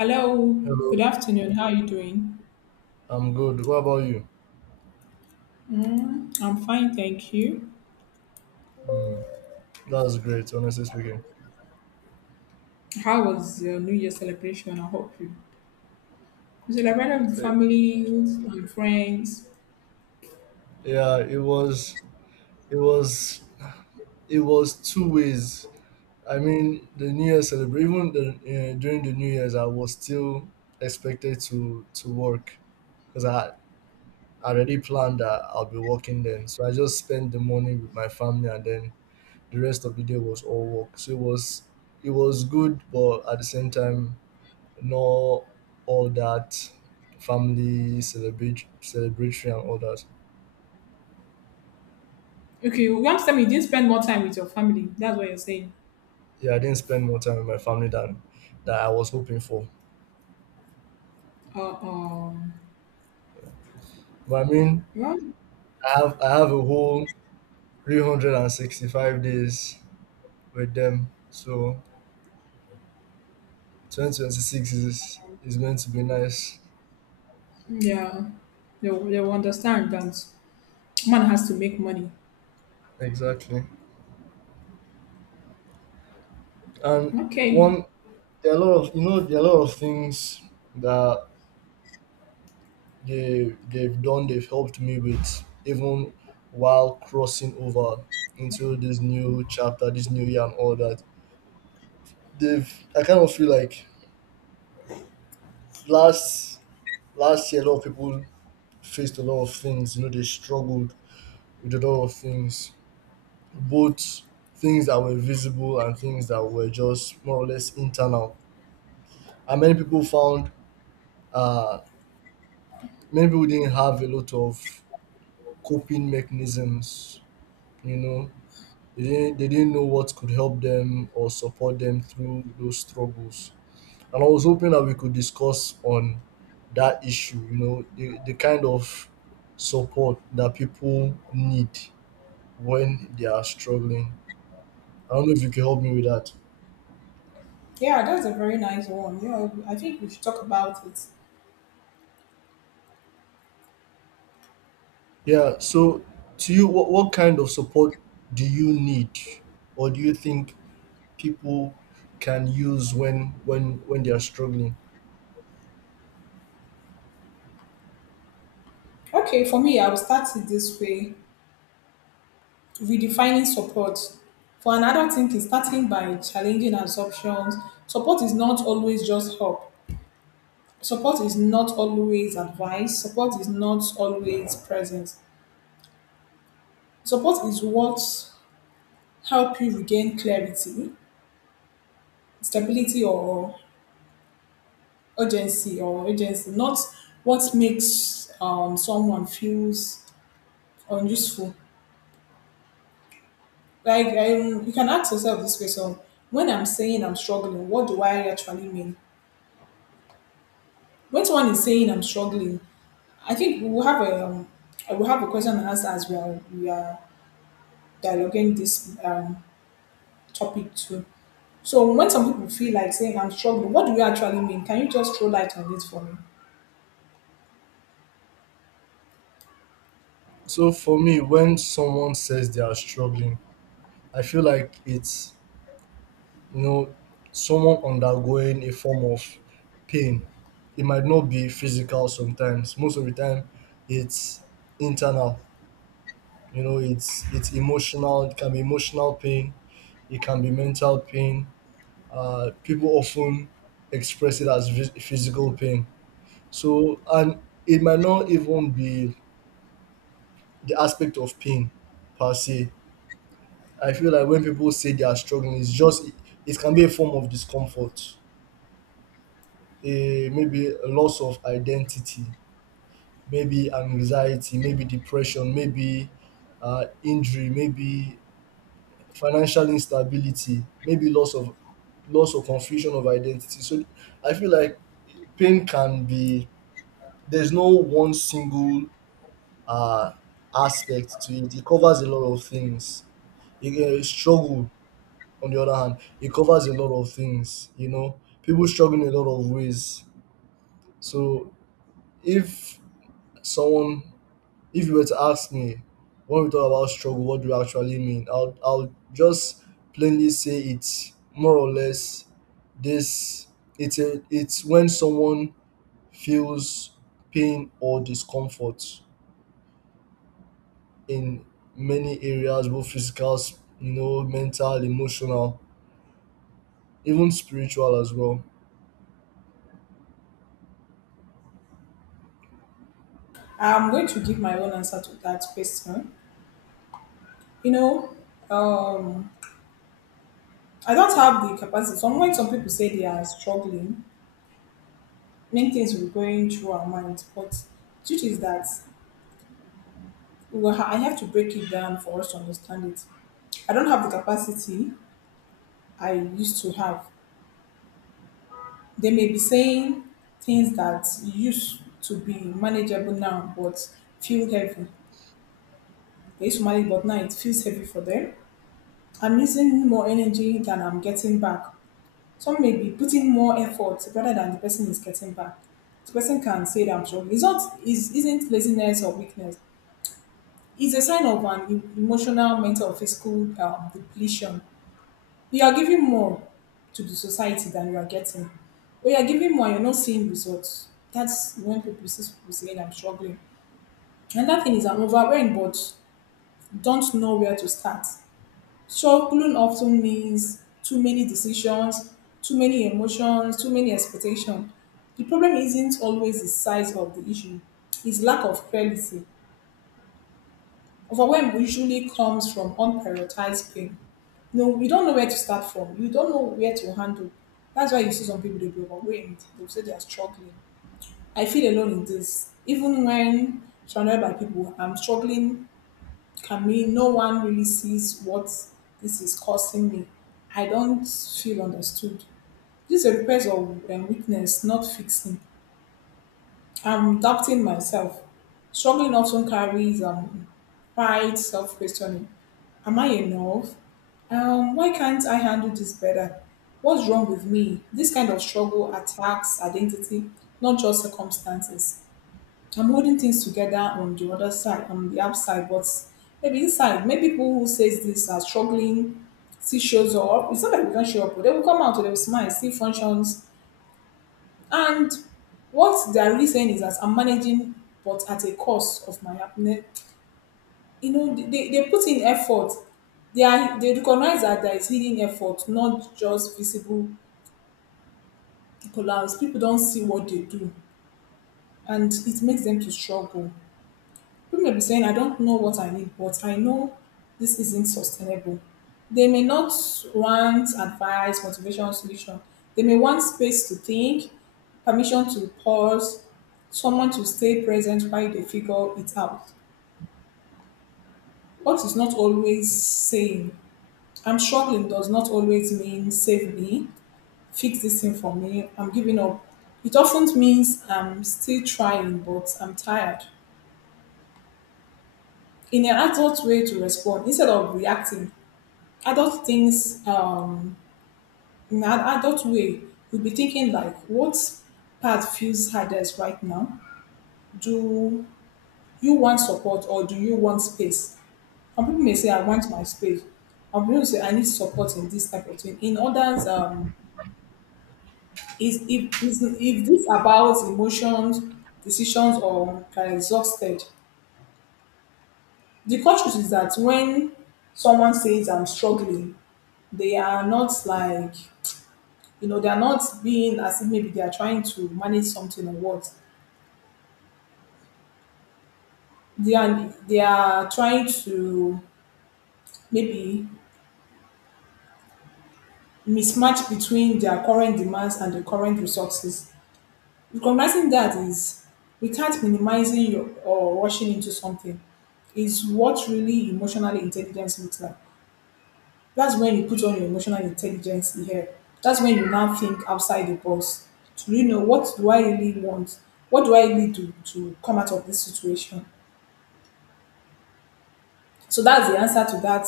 Hello, good Hello, afternoon. How are you doing? I'm good. What about you? Mm, I'm fine, thank you. Mm, that's great, honestly speaking. How was your New Year celebration? I hope you celebrated with families and friends. Yeah, it was, it was, it was two ways. I mean, the New Year celebration, even during the New Year's, I was still expected to work because I already planned that I'll be working then. So I just spent the morning with my family, and then the rest of the day was all work. So it was good, but at the same time, know all that family celebratory and all that. Okay, you want to tell me you didn't spend more time with your family. That's what you're saying. Yeah, I didn't spend more time with my family than that I was hoping for. Uh, um, But I mean, well, I have a whole 365 days with them. So 2026 is going to be nice. yeah, they'll understand that man has to make money. Exactly. And Okay. one, there are a lot of, you know, there are a lot of things that they they've done, they've helped me with, even while crossing over into this new chapter, this new year, and all that they've. I kind of feel like last last year a lot of people faced a lot of things, you know, they struggled with a lot of things, both things that were visible and things that were just more or less internal. And many people found, uh many people didn't have a lot of coping mechanisms, you know. They didn't, they didn't know what could help them or support them through those struggles. And I was hoping that we could discuss on that issue, you know, the kind of support that people need when they are struggling. I don't know if you can help me with that. Yeah, that's a very nice one. Yeah, I think we should talk about it. Yeah, so to you, what kind of support do you need, or do you think people can use when they are struggling? Okay, for me, I'll start it this way. Redefining support for an adult, thinking, starting by challenging assumptions. Support is not always just help, support is not always advice, support is not always presence. Support is what help you regain clarity, stability, or urgency, or urgency not, what makes someone feels unuseful. Like, you can ask yourself this question: when I'm saying I'm struggling, what do I actually mean? When someone is saying I'm struggling, I think we will have a I will have a question and answer as we are dialoguing this topic too. So when some people feel like saying I'm struggling, what do you actually mean? Can you just throw light on this for me? So for me, when someone says they are struggling, I feel like it's, you know, someone undergoing a form of pain. It might not be physical. Sometimes, most of the time, it's internal. You know, it's emotional. It can be emotional pain. It can be mental pain. People often express it as physical pain. So, and it might not even be the aspect of pain per se. I feel like when people say they are struggling, it can be a form of discomfort, a maybe a loss of identity, maybe anxiety, maybe depression, maybe injury, maybe financial instability, maybe loss or confusion of identity. So I feel like pain can be, there's no one single uh, aspect to it. It covers a lot of things. Struggle, on the other hand, it covers a lot of things. You know, people struggle in a lot of ways. So if someone if you were to ask me, when we talk about struggle, what do you actually mean? I'll just plainly say it's more or less this it's it's when someone feels pain or discomfort in many areas, both physical, you know, mental, emotional, even spiritual as well. I'm going to give my own answer to that question. You know, um, I don't have the capacity. Some when some people say they are struggling, many things will going through our minds. But truth is that, well, I have to break it down for us to understand it. I don't have the capacity I used to have. They may be saying things that used to be manageable now but feel heavy. They used to manage, but now it feels heavy for them. I'm using more energy than I'm getting back. Some may be putting more effort rather than the person is getting back. The person can say that I'm struggling. It's not, is isn't laziness or weakness. It's a sign of an emotional, mental, or physical depletion. You are giving more to the society than you are getting. When you're giving more, you're not seeing results. That's when people see people saying I'm struggling. Another thing is, I'm overwhelmed but don't know where to start. Struggling often means too many decisions, too many emotions, too many expectations. The problem isn't always the size of the issue, it's lack of clarity. Overwhelm usually comes from unprioritized pain. You know, you don't know where to start from. You don't know where to handle. That's why you see some people they be overwhelmed. They'll say they are struggling. I feel alone in this. Even when surrounded by people, I'm struggling. Can mean no one really sees what this is causing me. I don't feel understood. This is a request of weakness, not fixing. I'm doubting myself. Struggling often carries pride, self questioning. Am I enough? Why can't I handle this better? What's wrong with me? This kind of struggle attacks identity, not just circumstances. I'm holding things together on the other side, on the outside, but maybe inside, maybe people who says this are struggling, still shows up. It's not that we can't show up, but they will come out, they will smile, still functions, and what they are really saying is that I'm managing, but at a cost of my happiness. You know, they put in effort. They recognize that there is hidden effort, not just visible collapse. People don't see what they do, and it makes them to struggle. People may be saying, I don't know what I need, but I know this isn't sustainable. They may not want advice, motivation, solution. They may want space to think, permission to pause, someone to stay present while they figure it out. What is not always saying, I'm struggling does not always mean save me, fix this thing for me, I'm giving up. It often means I'm still trying, but I'm tired. In an adult way to respond, instead of reacting, adult things in an adult way, you'll be thinking like what part feels hardest right now. Do you want support or do you want space? Some people may say I want my space, some people say I need support in this type of thing in others. Is if this about emotions, decisions, or are exhausted. The culture is that when someone says I'm struggling, they are not like, you know, they're not being as if maybe they are trying to manage something, or what they are trying to, maybe, mismatch between their current demands and the current resources. Recognizing that is without minimizing your, or rushing into something, is what really emotional intelligence looks like. That's when you put on your emotional intelligence here. That's when you now think outside the box to really know, what do I really want? What do I need to come out of this situation? So that's the answer to that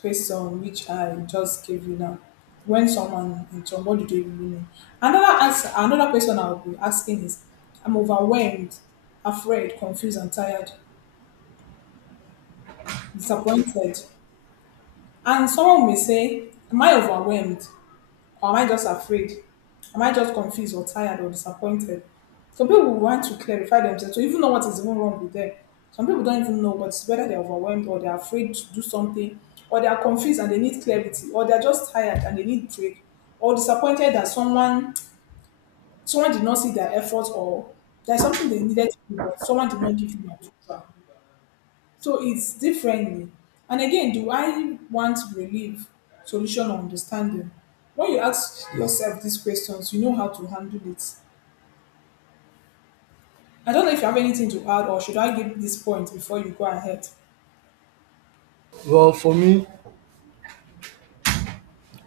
question which I just gave you now. When someone in trouble, what do they really mean? Another answer, another question I'll be asking is, I'm overwhelmed, afraid, confused, and tired, disappointed. And someone may say, am I overwhelmed? Or am I just afraid? Am I just confused or tired or disappointed? Some people want to clarify themselves to even know what is even wrong with them. Some people don't even know what's, whether they're overwhelmed or they're afraid to do something, or they are confused and they need clarity, or they're just tired and they need break, or disappointed that someone did not see their efforts, or there's something they needed to do, but someone did not give them a try. So it's differently. And again, do I want relief, solution, or understanding? When you ask yourself these questions, you know how to handle it. I don't know if you have anything to add, or should I give this point before you go ahead? Well, for me,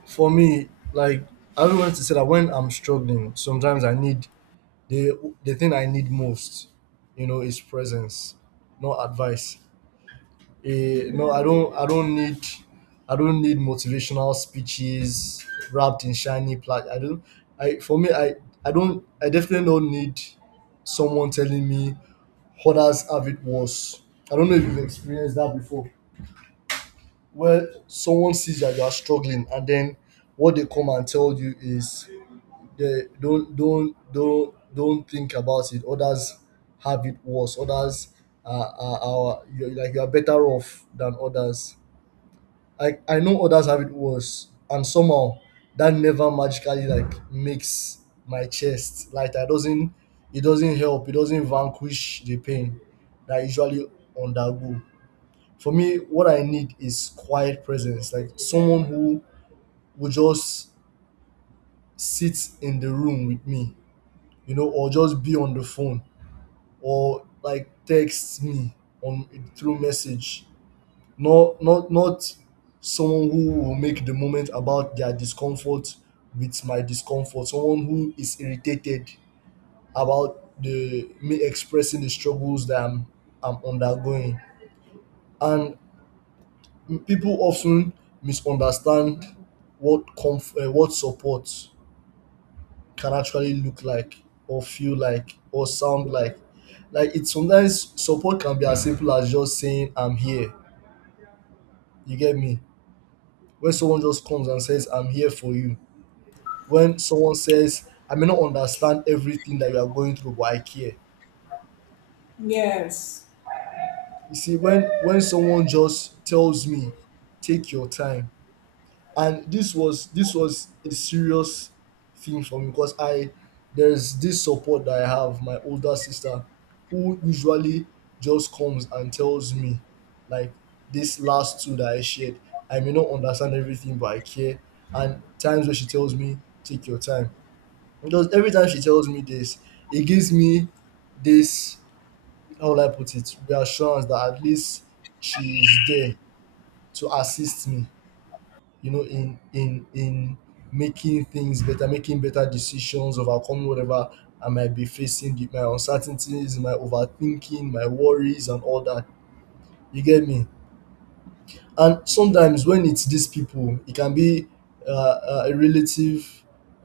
for me, like, I don't want to say that when I'm struggling, sometimes I need the the thing I need most, you know, is presence, not advice. Eh, no, I don't need, I don't need motivational speeches wrapped in shiny plaid. I don't I, for me, I don't, I definitely don't need someone telling me others have it worse. I don't know if you've experienced that before, where someone sees that you are struggling, and then what they come and tell you is, they don't think about it, others have it worse, others are, you're, like, you're better off than others. I know others have it worse, and somehow that never magically like makes my chest lighter. That doesn't, it doesn't help, it doesn't vanquish the pain that I usually undergo. For me, what I need is quiet presence, like someone who would just sit in the room with me, you know, or just be on the phone, or like text me on through message. Not not someone who will make the moment about their discomfort with my discomfort. Someone who is irritated about the me expressing the struggles that I'm undergoing. And people often misunderstand what what support can actually look like, or feel like, or sound like. Like, it, sometimes support can be as simple as just saying, I'm here, you get me. When someone just comes and says, I'm here for you. When someone says, I may not understand everything that you are going through, but I care. Yes. You see, when someone just tells me, take your time. And this was a serious thing for me, because I, there's this support that I have. My older sister, who usually just comes and tells me, like, this last two that I shared, I may not understand everything, but I care. And times when she tells me, take your time, because every time she tells me this, it gives me this, how will I put it, reassurance that at least she is there to assist me, you know, in making things better, making better decisions, overcoming whatever I might be facing, my uncertainties, my overthinking, my worries, and all that. You get me? And sometimes when it's these people, it can be a relative,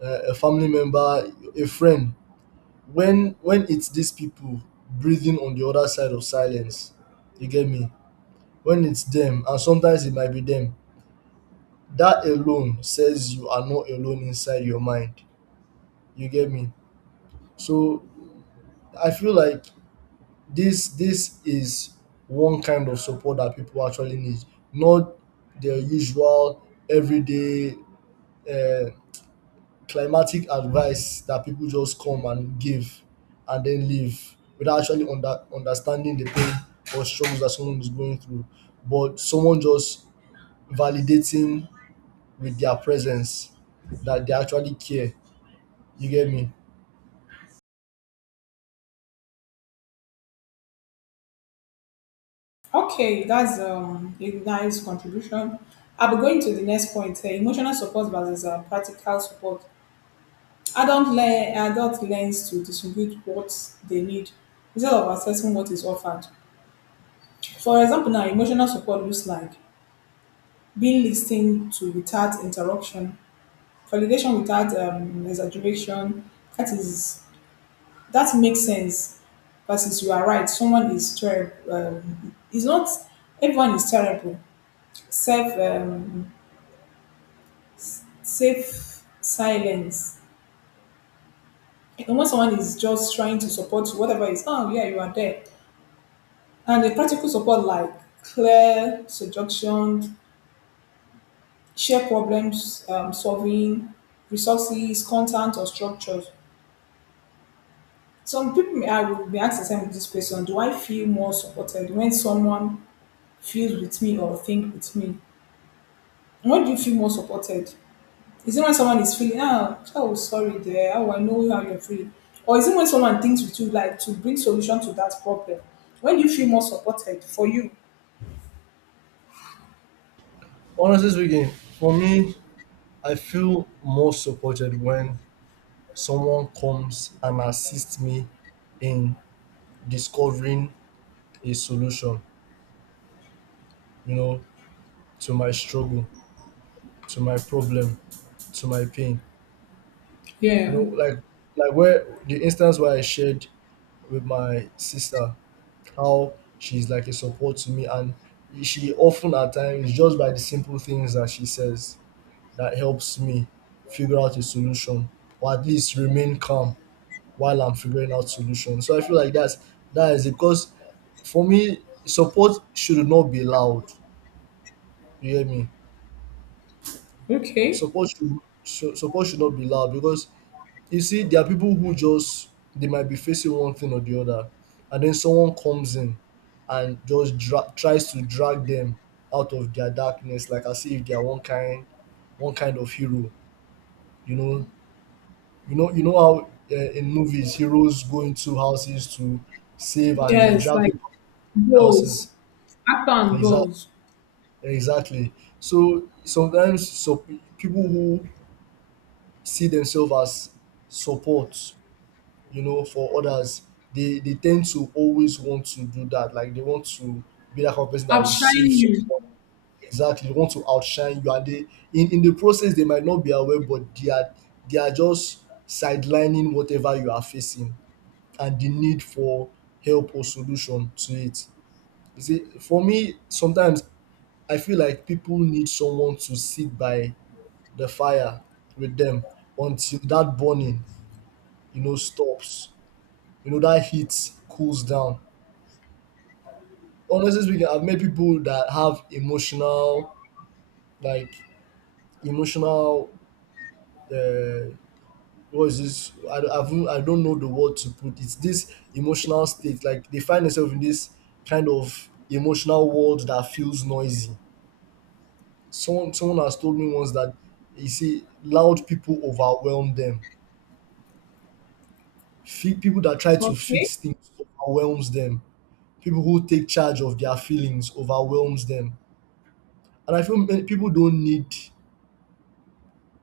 a family member, a friend. When it's these people breathing on the other side of silence, you get me? When it's them, and sometimes it might be them, that alone says, you are not alone inside your mind, you get me? So I feel like this is one kind of support that people actually need, not the usual everyday uh, climatic advice that people just come and give, and then leave without actually understanding the pain or struggles that someone is going through, but someone just validating with their presence that they actually care. You get me? Okay, that's a nice contribution. I'll be going to the next point here, emotional support versus practical support. Adult, le- adult learns to distinguish what they need instead of assessing what is offered. For example, now emotional support looks like being lis to without interruption, validation without exaggeration, that is, that makes sense, versus you are right, someone is terrible, is not everyone is terrible, self, safe silence, and when someone is just trying to support you, whatever is, oh yeah, you are there. And the practical support, like clear suggestions, share problems, solving resources, content, or structures. Some people may, I would be asked themselves this question: do I feel more supported when someone feels with me or think with me? And when do you feel more supported? Is it when someone is feeling, ah, oh, sorry, there, oh, I know how you're feeling? Or is it when someone thinks with you, like to bring solution to that problem? When do you feel more supported for you? Honestly speaking, for me, I feel more supported when someone comes and assists me in discovering a solution, you know, to my struggle, to my problem, to my pain. You Yeah. know, like, where the instance where I shared with my sister how she's like a support to me, and she often at times, it's just by the simple things that she says that helps me figure out a solution, or at least remain calm while I'm figuring out solutions. So I feel like that's, that is it, because for me, support should not be loud. You hear me? Okay. Support should So, support should not be loud, because you see there are people who just, they might be facing one thing or the other, and then someone comes in and just tries to drag them out of their darkness, like as if they are one kind, one kind of hero, you know. You know, you know how, in movies, heroes go into houses to save and they Yes, drag like people in houses. goals. Act on Exactly, goals. exactly. So sometimes, so people who see themselves as support, you know, for others, they tend to always want to do that. Like, they want to be that kind of person that I'm will save shining you. someone. Exactly, they want to outshine you, and they, in the process, they might not be aware, but they are, they are just sidelining whatever you are facing, and the need for help or solution to it. You see, for me, sometimes I feel like people need someone to sit by the fire with them until that burning, you know, stops. You know, that heat cools down. Honestly speaking, I've met people that have emotional, like, emotional uh, Was this I, I've, I don't know the word to put it's this emotional state like they find themselves in this kind of emotional world that feels noisy. Someone has told me once that you see loud people overwhelm them. People that try to Okay. fix things overwhelms them, people who take charge of their feelings overwhelms them. And I feel many people don't need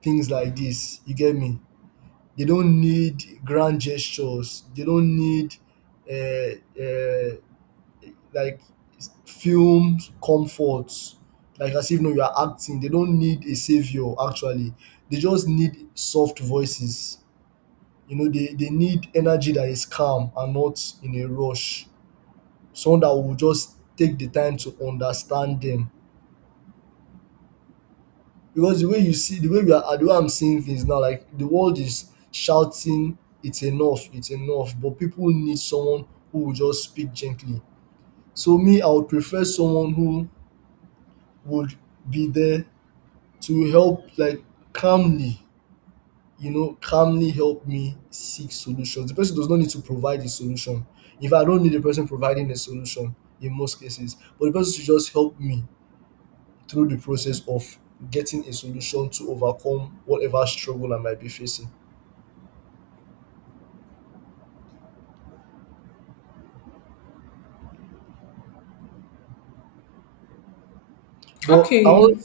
things like this, you get me? They don't need grand gestures, they don't need uh, uh, like film comforts, like as if no you are acting, they don't need a savior actually. They just need soft voices, you know, they need energy that is calm and not in a rush, someone that will just take the time to understand them. Because the way you see, the way we are, the way I'm seeing things now, like the world is shouting it's enough, it's enough, but people need someone who will just speak gently. So me, I would prefer someone who would be there to help, like, calmly, you know, calmly help me seek solutions. The person does not need to provide a solution, if I don't need the person providing a solution, in most cases. But the person should just help me through the process of getting a solution to overcome whatever struggle I might be facing. But I want, Okay.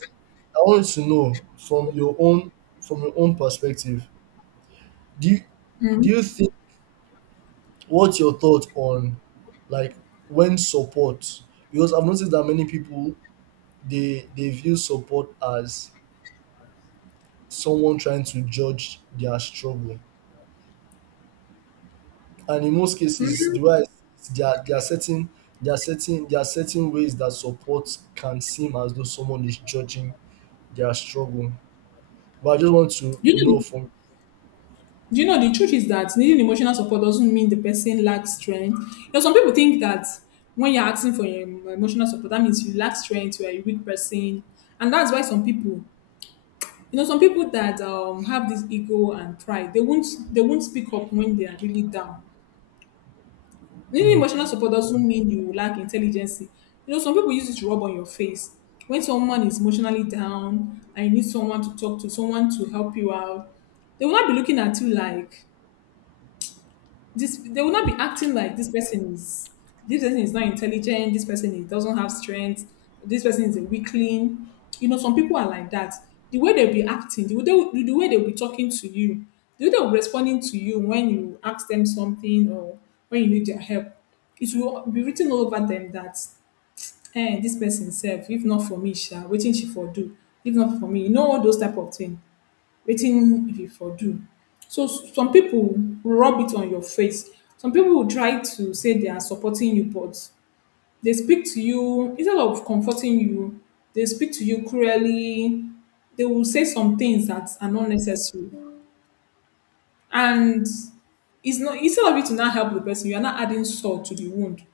I want to know from your own, from your own perspective, do you, Mm. do you think, what's your thought on, like, when support, because I've noticed that many people, they view support as someone trying to judge their struggle. And in most cases, the way I see it, there are certain ways that support can seem as though someone is judging their struggle. But I just want to You know, know from do you know the truth is that needing emotional support doesn't mean the person lacks strength. You know, some people think that when you're asking for emotional support, that means you lack strength, you're a weak person, and that's why some people, you know, some people that have this ego and pride, they won't speak up when they are really down. Needing mm, emotional support doesn't mean you lack intelligence. You know, some people use it to rub on your face. When someone is emotionally down and you need someone to talk to, someone to help you out, they will not be looking at you like this. They will not be acting like this person is not intelligent, this person is, doesn't have strength, this person is a weakling. You know, some people are like that. The way they'll be acting, the way they'll be talking to you, the way they'll be responding to you when you ask them something or when you need their help, it will be written all over them that, eh, this person self, if not for me sha, waiting she for do, if not for me, you know, all those type of thing, wetin you for do. So some people will rub it on your face. Some people will try to say they are supporting you, but they speak to you instead of comforting you, they speak to you cruelly. They will say some things that are not necessary. And it's not instead of you to not help the person, you are not adding salt to the wound.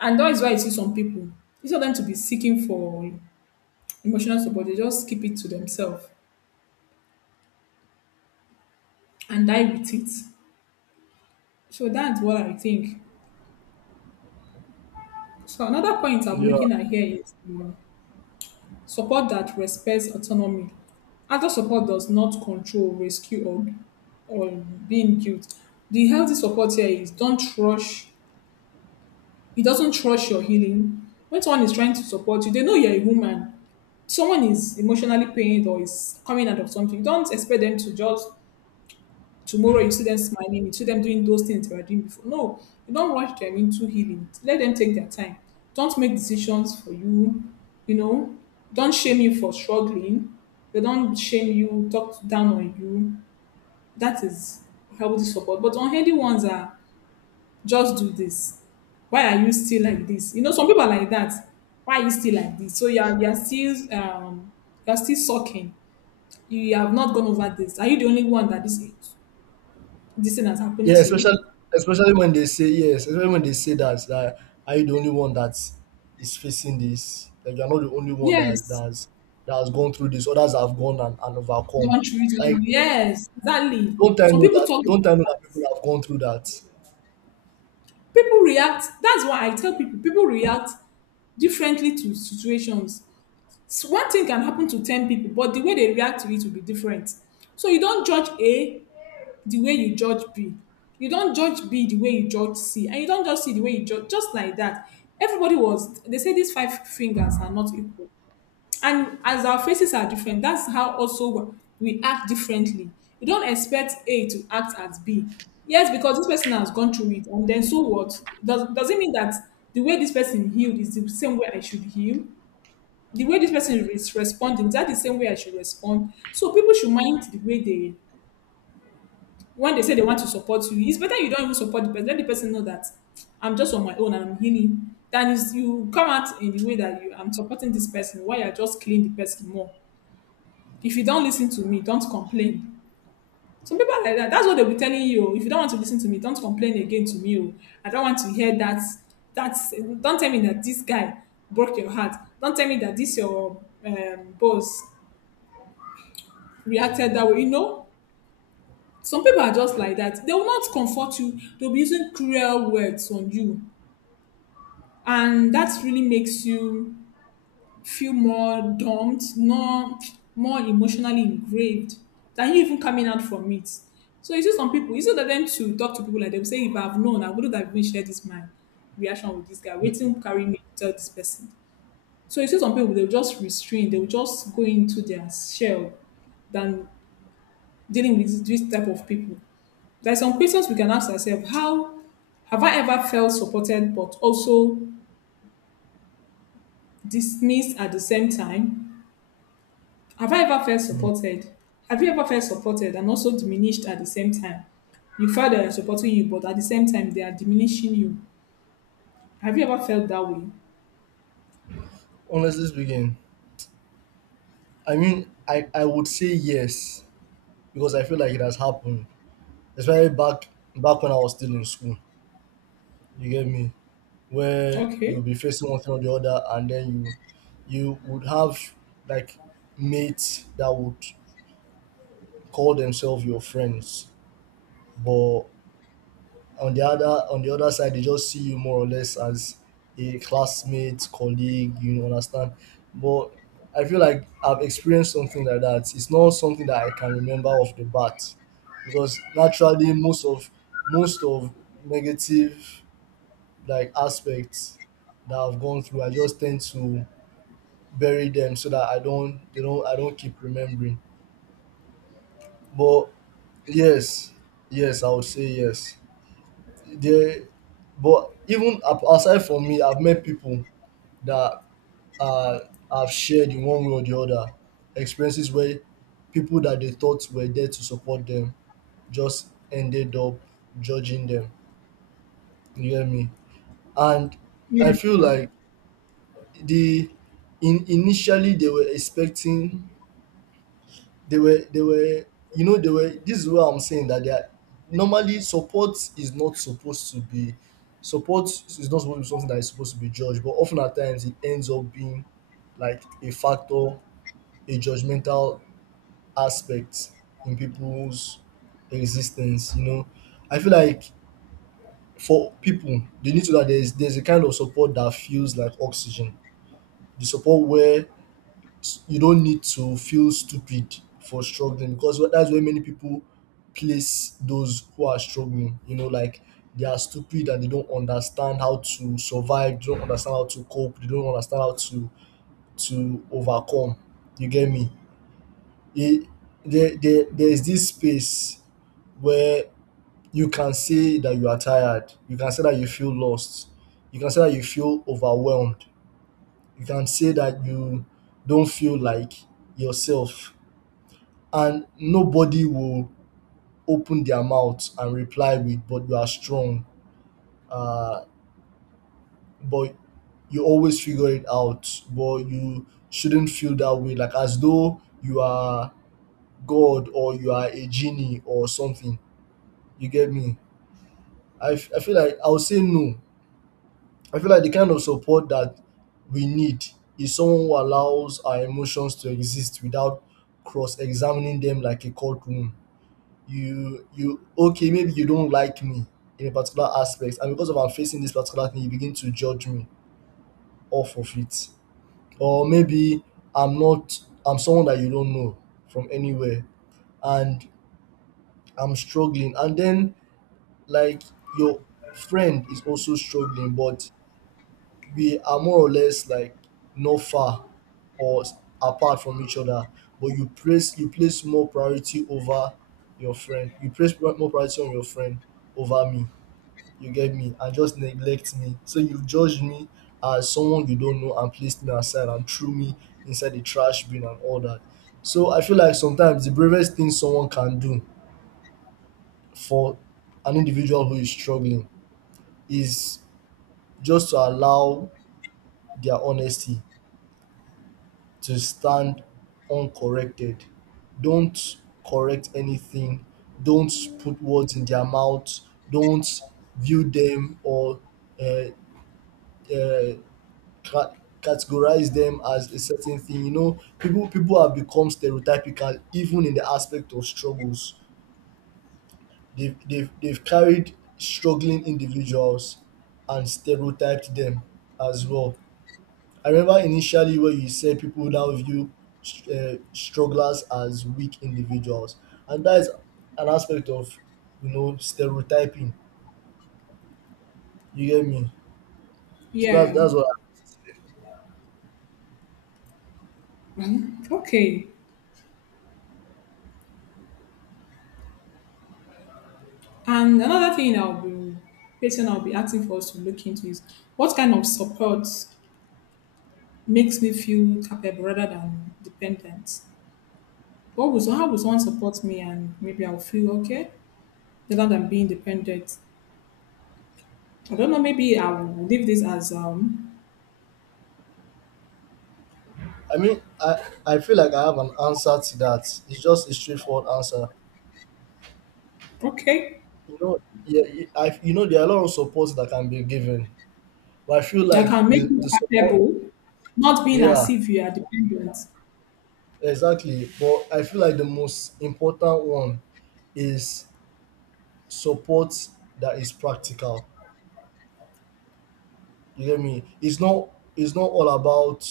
And that is why you see some people, instead of them to be seeking for emotional support, they just keep it to themselves and die with it. So that's what I think. So another point I'll be yeah. looking at here is support that respects autonomy. Adult support does not control, rescue, or or being guilt. The healthy support here is don't rush. It doesn't rush your healing. When someone is trying to support you, they know you're a woman. Someone is emotionally pained or is coming out of something. Don't expect them to just tomorrow you see them smiling, you see them doing those things they were doing before. No, you don't rush them into healing. Let them take their time. Don't make decisions for you. You know, don't shame you for struggling. They don't shame you, talk down on you. That is healthy support. But unhealthy ones are just do this. Why are you still like this? You know, some people are like that. Why are you still like this? So you are still you are still sucking. You have not gone over this. Are you the only one that this thing has happened Yeah, especially, to? especially when they say, yes, especially when they say that, that are you the only one that is facing this, like you're not the only one that Yes, that has gone through this, others have gone and overcome, don't treat. like, Yes, exactly. don't I Some know people that? talk, Don't I know that people have gone through that? people react. That's why I tell people, people react differently to situations. So one thing can happen to 10 people, but the way they react to it will be different. So you don't judge A the way you judge B. You don't judge B the way you judge C. And you don't judge C the way you judge, just like that. Everybody was, they say these five fingers are not equal. And as our faces are different, that's how also we act differently. You don't expect A to act as B. Yes, because this person has gone through it, and then so what? Does it mean that the way this person healed is the same way I should heal? The way this person is responding, is that the same way I should respond? So people should mind the way they when they say they want to support you. It's better you don't even support the person. Let the person know that I'm just on my own and I'm healing. Than is you come out in the way that you I'm supporting this person while you're just killing the person more. If you don't listen to me, don't complain. Some people are like that. That's what they'll be telling you. Oh. If you don't want to listen to me, don't complain again to me. Oh. I don't want to hear that. That's don't tell me that this guy broke your heart. Don't tell me that this your boss reacted that way. You know, some people are just like that. They will not comfort you. They'll be using cruel words on you, and that really makes you feel more dumped, more, more emotionally engraved than you even coming out from it. So you see some people, instead of them to talk to people like them, say, if I've known, I wouldn't have even shared this my reaction with this guy, waiting carry me to tell this person. So you see some people, they'll just restrain, they'll just go into their shell than dealing with this type of people. There are some questions we can ask ourselves. How have I ever felt supported but also dismissed at the same time? Have I ever felt Mm. supported? Have you ever felt supported and also diminished at the same time? You felt they are supporting you, but at the same time, they are diminishing you. Have you ever felt that way? Honestly speaking, I mean, I would say yes, because I feel like it has happened, especially back when I was still in school. You get me? Where you'll Okay. be facing one thing or the other, and then you would have, like, mates that would call themselves your friends, but on the other side they just see you more or less as a classmate, colleague, you understand. But I feel like I've experienced something like that. It's not something that I can remember off the bat, because naturally most of negative, like, aspects that I've gone through, I just tend to bury them so that I don't keep remembering. But yes, yes, I would say yes. There, but even aside from me, I've met people that uh, have shared in one way or the other experiences where people that they thought were there to support them just ended up judging them. You hear me? And I feel Yeah. like the initially they were expecting, they were you know, they were, this is what I'm saying, that they are, normally support is not supposed to be, support is not supposed to be something that is supposed to be judged, but often at times it ends up being, like, a factor, a judgmental aspect in people's existence, you know. I feel like for people, they need to know that there's a kind of support that feels like oxygen, the support where you don't need to feel stupid for struggling, because that's where many people place those who are struggling. You know, like they are stupid and they don't understand how to survive, they don't understand how to cope, they don't understand how to overcome. You get me? It, there is this space where you can say that you are tired, you can say that you feel lost, you can say that you feel overwhelmed, you can say that you don't feel like yourself, and nobody will open their mouth and reply with, but you are strong, uh, but you always figure it out, but you shouldn't feel that way, like as though you are God or you are a genie or something. You get me? I feel like I'll say no, I feel like the kind of support that we need is someone who allows our emotions to exist without cross-examining them like a courtroom. You okay, maybe you don't like me in a particular aspect, and because of I'm facing this particular thing, you begin to judge me off of it. Or maybe I'm not, I'm someone that you don't know from anywhere, and I'm struggling, and then, like, your friend is also struggling, but we are more or less like not far, or apart from each other, but you place more priority over your friend, you place more priority on your friend over me. You get me? And just neglect me. So you judged me as someone you don't know and placed me aside and threw me inside the trash bin and all that. So I feel like sometimes the bravest thing someone can do for an individual who is struggling is just to allow their honesty to stand uncorrected. Don't correct anything. Don't put words in their mouth. Don't view them or uh, uh, ca- categorize them as a certain thing. You know, people have become stereotypical even in the aspect of struggles. They've carried struggling individuals and stereotyped them as well. I remember initially where you said people now view strugglers as weak individuals, and that is an aspect of, you know, stereotyping. You get me? So Yeah. that's what Okay. And another thing I'll be person I'll be asking for us to look into is what kind of support makes me feel capable rather than dependent? What was how would someone support me and maybe I'll feel okay rather than being dependent? I don't know, maybe I'll leave this as um. I mean. I feel like I have an answer to that. It's just a straightforward answer. Okay. You know, yeah, you, I, you know, there are a lot of support that can be given, but I feel That like can make the you the support, capable, not being as yeah, if you are dependent. exactly. But I feel like the most important one is support that is practical. You get me? It's not, it's not all about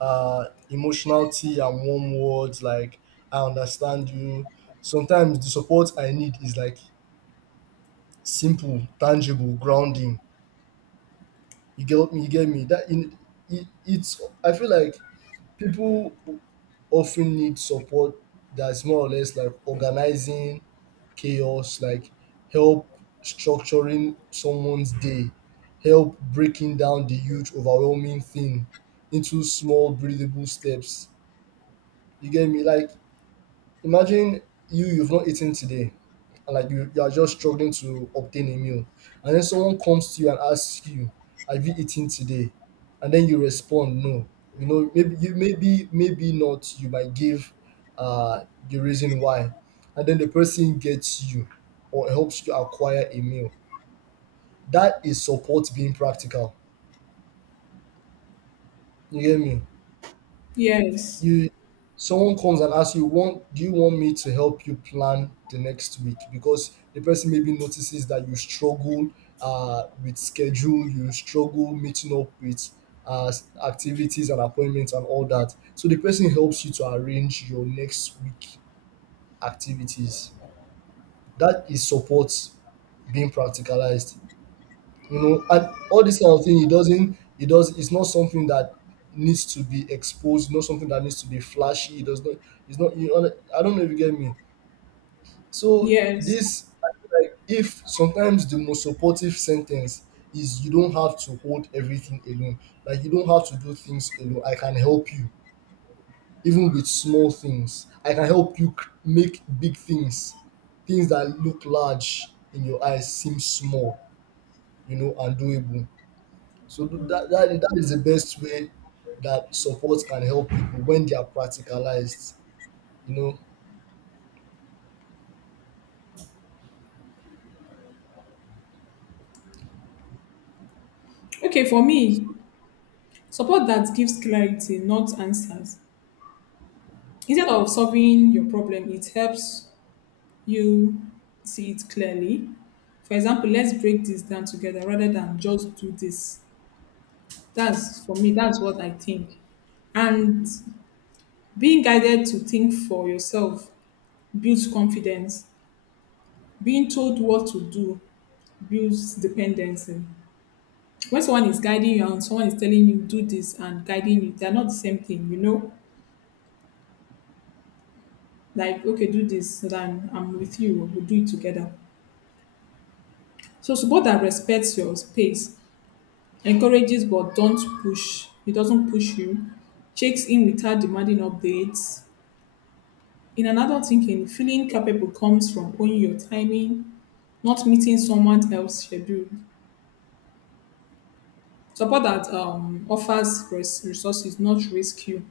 emotional tea and warm words like, I understand you. Sometimes the support I need is like simple, tangible, grounding. You get me? You get me? That in, it, it's, I feel like people often need support that's more or less like organizing chaos, like help structuring someone's day, help breaking down the huge, overwhelming thing into small, breathable steps. You get me? Like, imagine you, you've not eaten today, and like you are just struggling to obtain a meal, and then someone comes to you and asks you, have you eaten today? And then you respond no. You know, maybe you, maybe maybe not, you might give the reason why. And then the person gets you or helps you acquire a meal. That is support being practical. You get me? Yes. You, someone comes and asks you, want, do you want me to help you plan the next week, because the person maybe notices that you struggle with schedule, you struggle meeting up with uh, activities and appointments and all that, so the person helps you to arrange your next week activities. That is support being practicalized, you know. And all this kind of thing, it doesn't, it does, it's not something that needs to be exposed, not something that needs to be flashy, it does not, it's not, you know, I don't know if you get me. So Yes. this, I feel like, if sometimes the most supportive sentence is, you don't have to hold everything alone, like you don't have to do things alone, I can help you, even with small things, I can help you make big things, things that look large in your eyes seem small, you know, and doable. So that that, that is the best way that support can help people when they are practicalized, you know, Okay, for me, support that gives clarity, not answers. Instead of solving your problem, it helps you see it clearly. For example, let's break this down together rather than just do this. That's for me, that's what I think. And being guided to think for yourself builds confidence. Being told what to do builds dependency. When someone is guiding you and someone is telling you do this and guiding you, they're not the same thing, you know? Like, okay, do this, then I'm with you, we'll do it together. So support that respects your space, encourages but don't push. It doesn't push you, checks in without demanding updates. In an adult thinking, feeling capable comes from owning your timing, not meeting someone else's schedule. Support that offers res- resources, not rescue,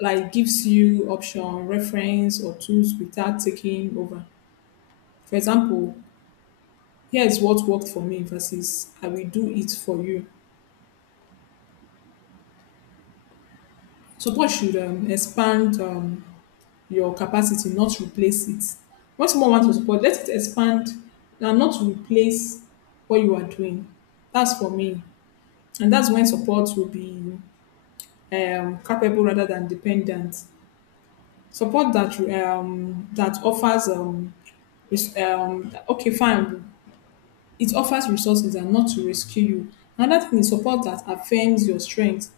like gives you option, reference, or tools without taking over. For example, here is what worked for me versus I will do it for you. Support should expand your capacity, not replace it. When someone wants to support, let it expand and not replace what you are doing. That's for me. And that's when support will be capable rather than dependent. Support that that offers res- okay fine, it offers resources and not to rescue you. Another thing is support that affirms your strength,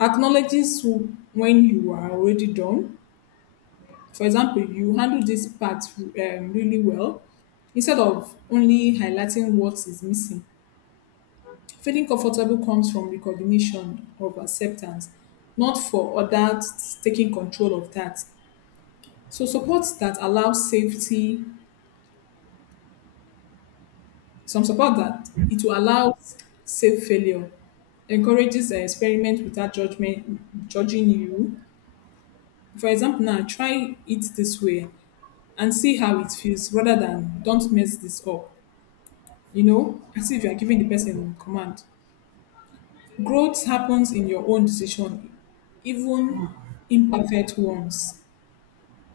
acknowledges who- when you are already done. For example, you handle this part really well instead of only highlighting what is missing. Feeling comfortable comes from recognition of acceptance, not for others taking control of that. So support that allows safety. Some support that it will allow safe failure, encourages experiment without judgment, judging you. For example, now try it this way and see how it feels rather than don't mess this up, you know, as if you are giving the person command. Growth happens in your own decision, even imperfect ones.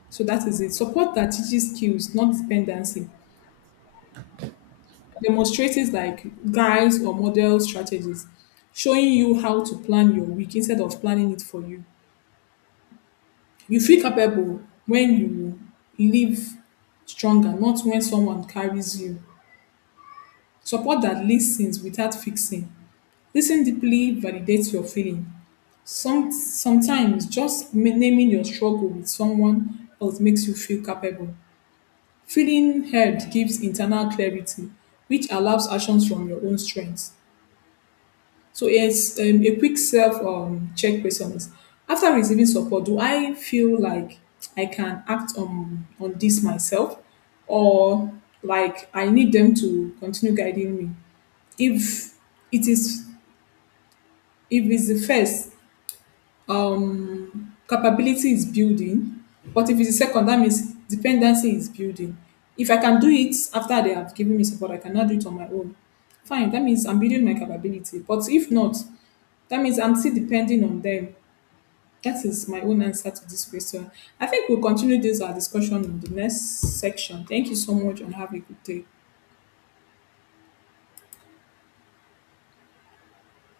So that is it. Support that teaches skills, not dependency. Demonstratives like guides or model strategies, showing you how to plan your week instead of planning it for you. You feel capable when you live stronger, not when someone carries you. Support that listens without fixing. Listen deeply validates your feeling. Sometimes just ma- naming your struggle with someone else makes you feel capable. Feeling heard gives internal clarity, which allows actions from your own strengths. So yes, a quick self check question is: after receiving support, do I feel like I can act on this myself, or like I need them to continue guiding me? If it is if it's the first, um capability is building, but if it's the second, that means dependency is building. If I can do it after they have given me support, I cannot do it on my own, fine, that means I'm building my capability, but if not, that means I'm still depending on them. That is my own answer to this question. I think we'll continue this our discussion in the next section. Thank you so much and have a good day.